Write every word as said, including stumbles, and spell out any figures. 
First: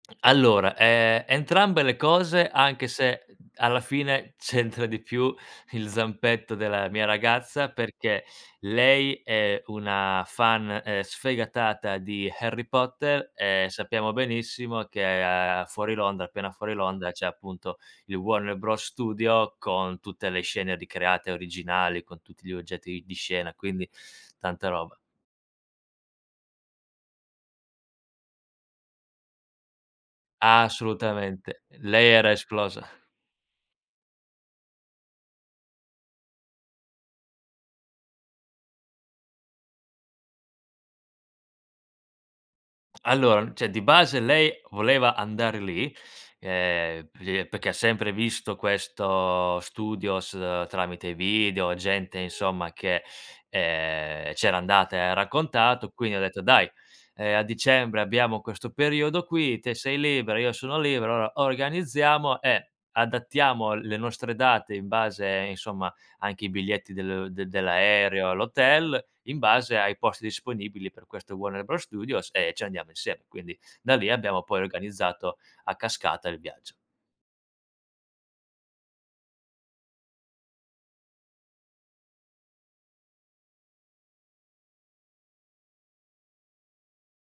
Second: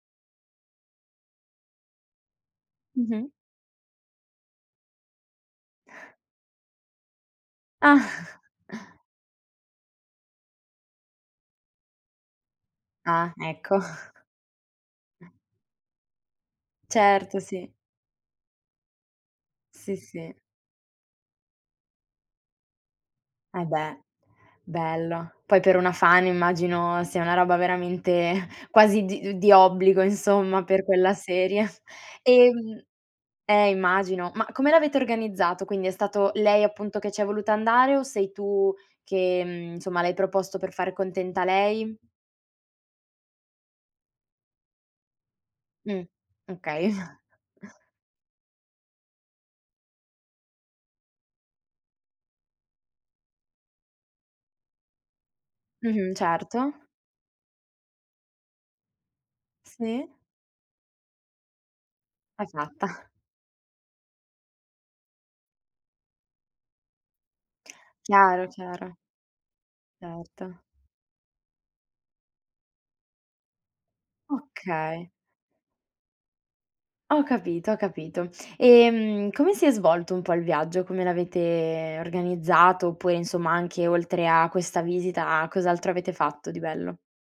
Allora ehm, entrambe le cose, anche se, Mh-mh. uhm, alla fine c'entra di più il zampetto della mia ragazza, Ah. perché lei è una fan, ehm, sfegatata di Harry Potter, Ah, ehm, ecco. sappiamo benissimo che a fuori Londra appena fuori Londra c'è Certo, sì. appunto il Warner Bros. Studio Sì, con tutte sì. le scene ricreate originali, con tutti gli oggetti di scena, Eh, quindi beh. tanta roba. Bello. Poi per una fan immagino sia una roba veramente quasi di di obbligo, insomma, per quella Assolutamente. serie. Lei era Ehm esplosa. eh, immagino. Ma come l'avete organizzato? Quindi è stato lei appunto che ci è voluta andare o sei tu che, mhmm, insomma, l'hai proposto per fare contenta lei? Allora, ceh, di base lei voleva andare lì, Mh. Okay. ehm, li è perché sempre visto questo studios tramite video, gente insomma che, ehm, c'era andata e ha raccontato. Mh-mh. Quindi ho detto: "Dai, Certo. ehm, a dicembre abbiamo questo periodo qui. Te sei Sì? libera, io sono libero, alloa organizziamo e Esatto. adattiamo le nostre date in base insomma anche i biglietti del del dell'aereo, Chiaro, chiaro. l'hotel, in base ai posti Certo. disponibili per questo Warner Bros. Studios e ci andiamo insieme." Quindi, da lì abbiamo poi Okay. organizzato a cascata il viaggio. Ho capito, ho capito. Ehm, come si è svolto un po' il viaggio? Come l'avete organizzato? Oppure, insomma, anche oltre a questa visita, cos'altro avete fatto di bello?